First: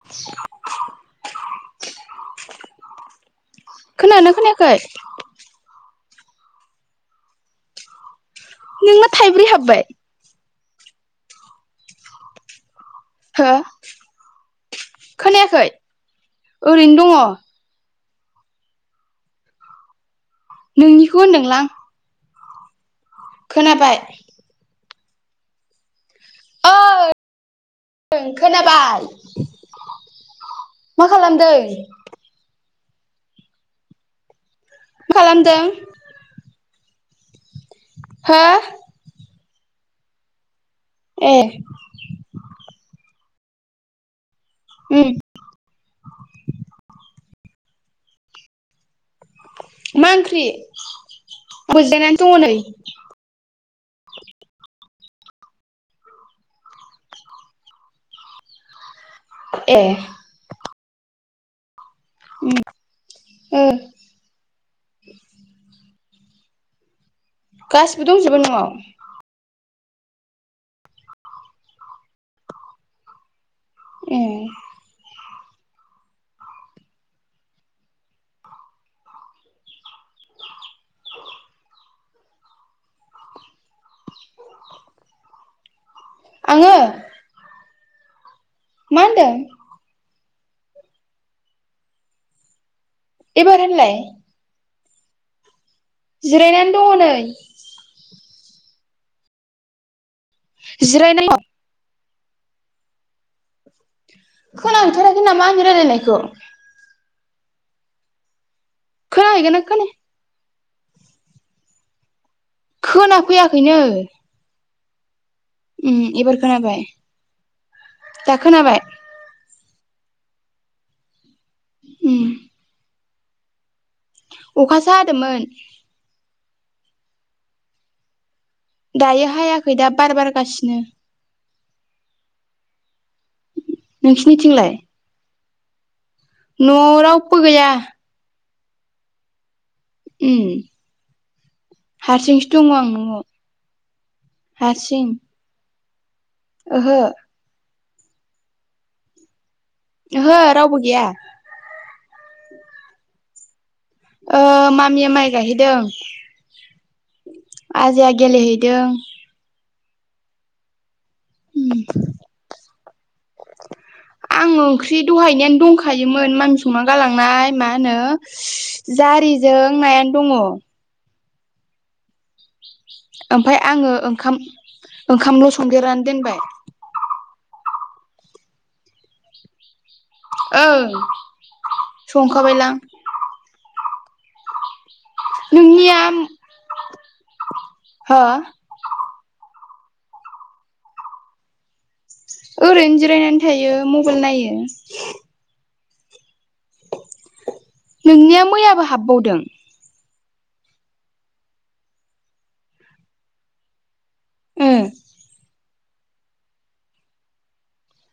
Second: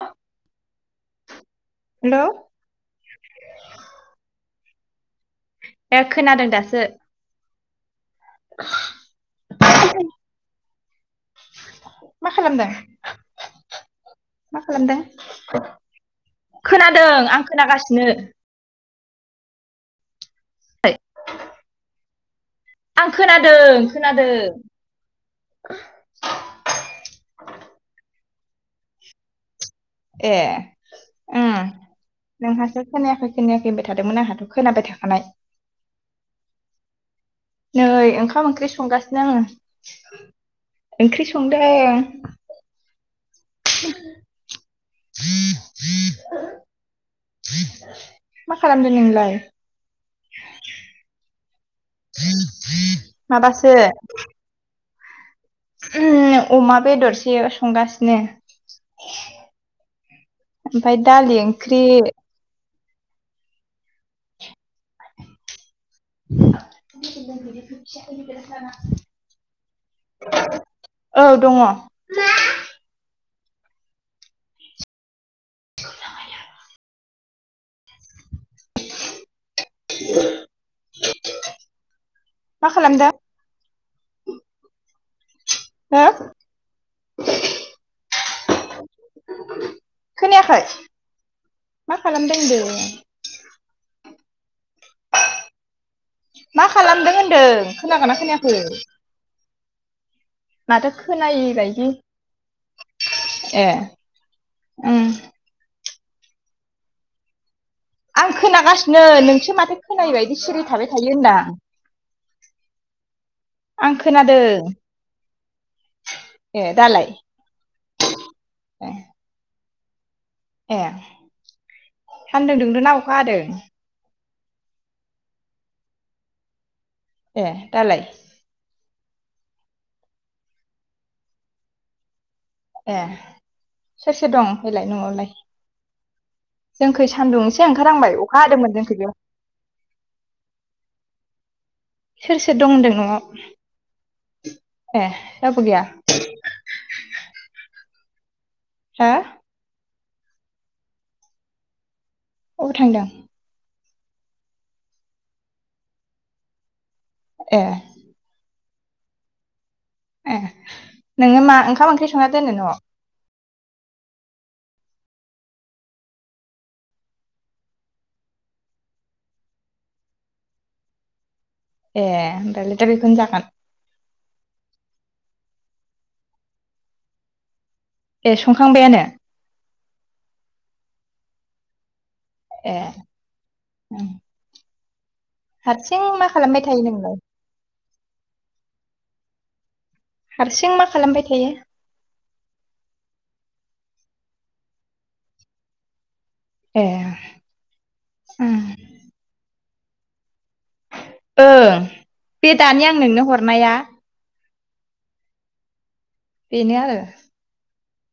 [inaudible] हेल' खोनादोंना खोनायाखै? ए खोनादों दासो। नोंना थाइब्रै हाबबाय मा खालामदों? हो मा खालामदों खोनायाखै ओरैनो खोनादों आं। खोनागासिनो। नोंनिखौ होनदोंलां? आं खोनादों खोनाबाय खोनादों। ओइ खोनाबाय। ए मा खालामदों उम नोंहासो खोनायाखै खोनायाखै होनबाय थादोंमोन आंहाथ' खोनाबाय थाखानाय। [unintelligible] नै हो ओंखाम ओंख्रि संगासिनो आङो। ओंख्रि ए संदों। [inaudible] मा खालामदों नोंलाय? मा ओंख्रि जिरायनानै दङ नै। माबासो उम अमा बेदरसो संगासिनो। ए ओमफ्राय दालि ओंख्रि। [unintelligible] गासिबो दंजोबो न'आव [inaudible] औ दङ ए [inaudible] मा खालामदो हा आङो मा होनदों? खोनायाखै मा खालामदों होनदों? एबार होनलाय मा जिरायनानै दङ नै खालामदों होनदों? खोनादोंना खोनायाखै माथो जिरायनाय खोनायैबायदि ए उम खोनाहैथाराखै नामा आंनि रायलायनायखौ आं खोनागासिनो नोंसो खोनाहैगोन ना माथो खोनाया खोनायि बायदि सिरि थाबाय थायो होनदो आं खोनाफैयाखैनो [inaudible] आं खोनादों एबार ए खोनाबाय दालाय दा खोनाबाय ए ए उम सान्दुं दुंदों ना अखा हादों अखासो हादोंमोन ए दालाय दायो हायाखै दा बार बारगासिनो ए सोर सोर दं नोंसिनिथिंलाय ओमफायलाय न'आवलाय न'आव जोंखै रावबो सान्दुं एसे गैया ओंखारहांबाय अखा हादोंमोन जोंखैबो उम सोर हारसिंसो सोर दं दङ आं होनदों न'आव ए हारसिं रावबो गैया ओहो हा ओहो रावबो गैया अबाव थांदों मामिया माइ गायहैदों ए राजाया गेलेहैदों ए नोङो मा उम ओंखाम ओंख्रि संना दोनो न'आव आं ओंख्रि दहायनियानो दंखायोमोन मामि संना गालांनाय मा होनो जारिजों नायानो दङ ए हामदो ओमफाय आङो ओंखाम ओंखामल' संदेरनानै दोनबाय ए संखांबायानो औ ए हारसिं मा खालामबाय थायो नोंलाय हा हारसिं मा खालामबाय थायो ओरैनो जिरायनानै थायो मबाइल नायो ए नोंनिया उम मैयाबो हाबबावदों ओं बे दानि आं नोंनो हरनाया ओ बेनो आरो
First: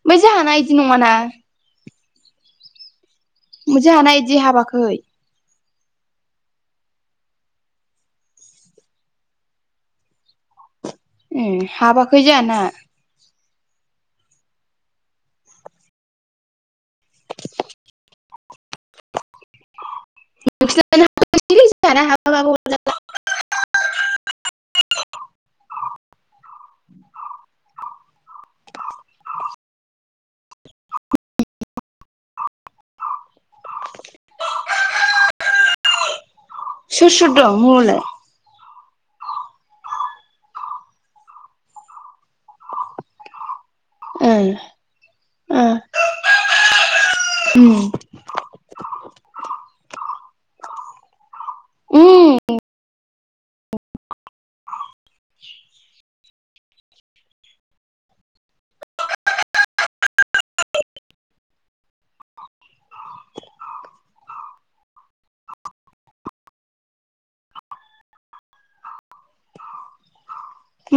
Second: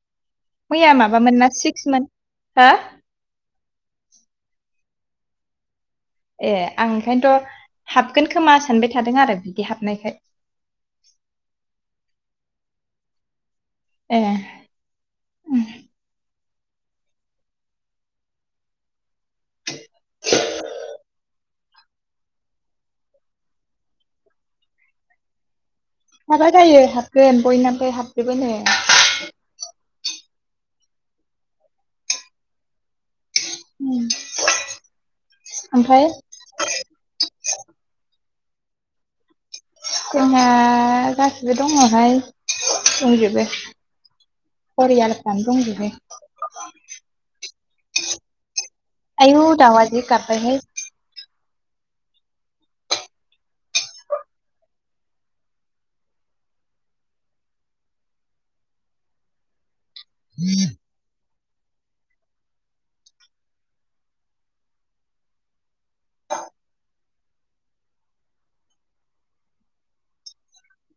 ओमफ्राय जाहाना मैया माबामोन ना सिक्समोन हा [unintelligible] हानाय बिदि हाबाखै ए आं ओंखायनोथ' हाबगोन खोमा सानबाय थादों आरो बिदि हाबनायखाय। उम हाबाखै जाहाना। ए उम [inaudible] हाबा जायो हाबगोन बयनाबो हाबजोबोनो ओम ओमफ्राय सोसोर दं मुंहरलाय जोंहा गासिबो दङहाय दंजोबो बरिया नोंथां ओ दंजोबो। उम आयु दाउवा जि गाब्बायहाय। उम [unintelligible]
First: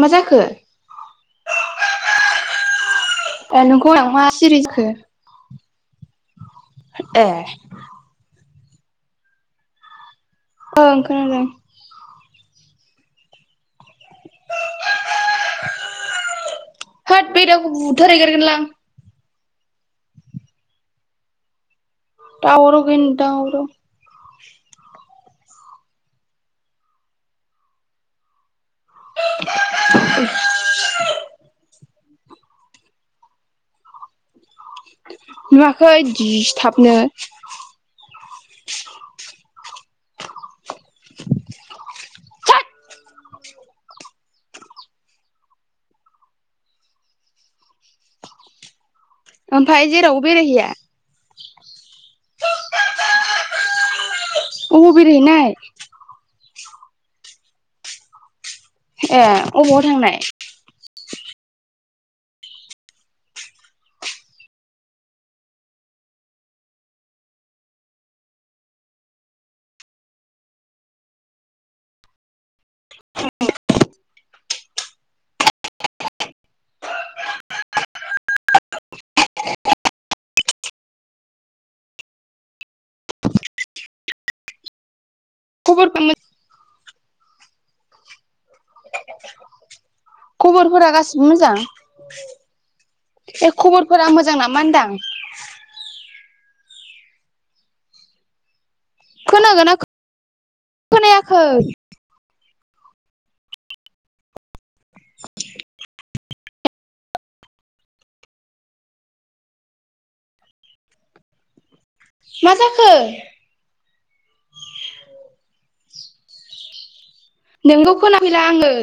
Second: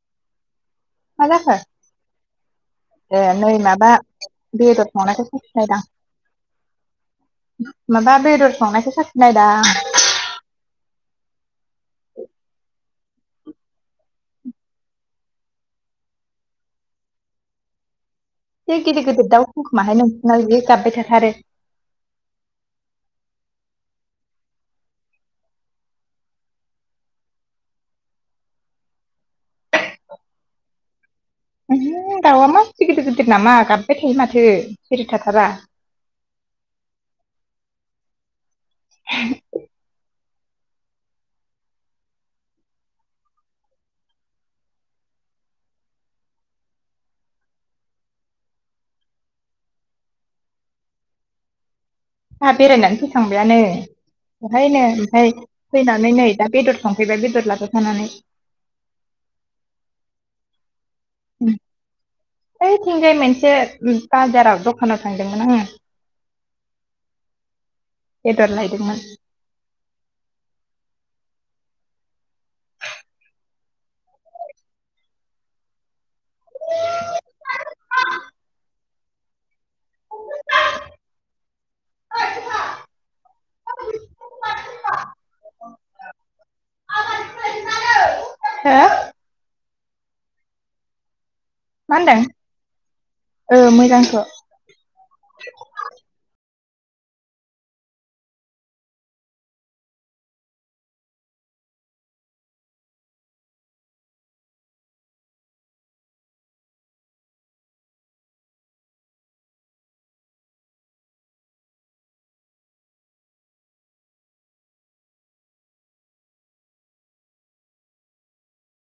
मा जाखो? मा जाखो? ए नै माबा नोंखौ आं मा सिरि जाखो बेदर संनायखौ साखिनायदां। ए माबा बेदर संनायखौ साखिनायदां। ओं खोनादों। होद बे दाउखौ बुथार हैगारगोनलां। एसे गिदिर गिदिर दाउ दंखुमाहाय नोंसाना बिदि गाब्बाय थाथारो। दावराव गैयैनि दावराव। [unintelligible] आयु दाउआ मासे गिदिर गिदिर नामा गाबबाय थायो माथो। सिरि थाथारा नुवाखै दिसथाबनो। [unintelligible] होद [inaudible] ओमफ्राय जेरावबो बेरायहैया? आंहा बेरायनानै फोखांबायानो दहायनो अबाव ओमफ्राय बेरायहैनाय फैनानै नै दा बेदर संफैबाय बेदर लाबो फानानै। ए अबाव थांनाय? [unintelligible] बैथिंजाय मोनसे बाजाराव दखानाव थांदोंमोन आङो। बेदर लायदोंमोन। हो खबरफ्रा मो- [unintelligible] हो खबरफोरा गासिबो मोजां? मा होनदों बे ओ खबरफोरा मोजांथ' मोजां नामा होनदां? खोनागोनना खो- खोनायाखै? मा जाखो? नोंनिखौ खोनाफैला आङो।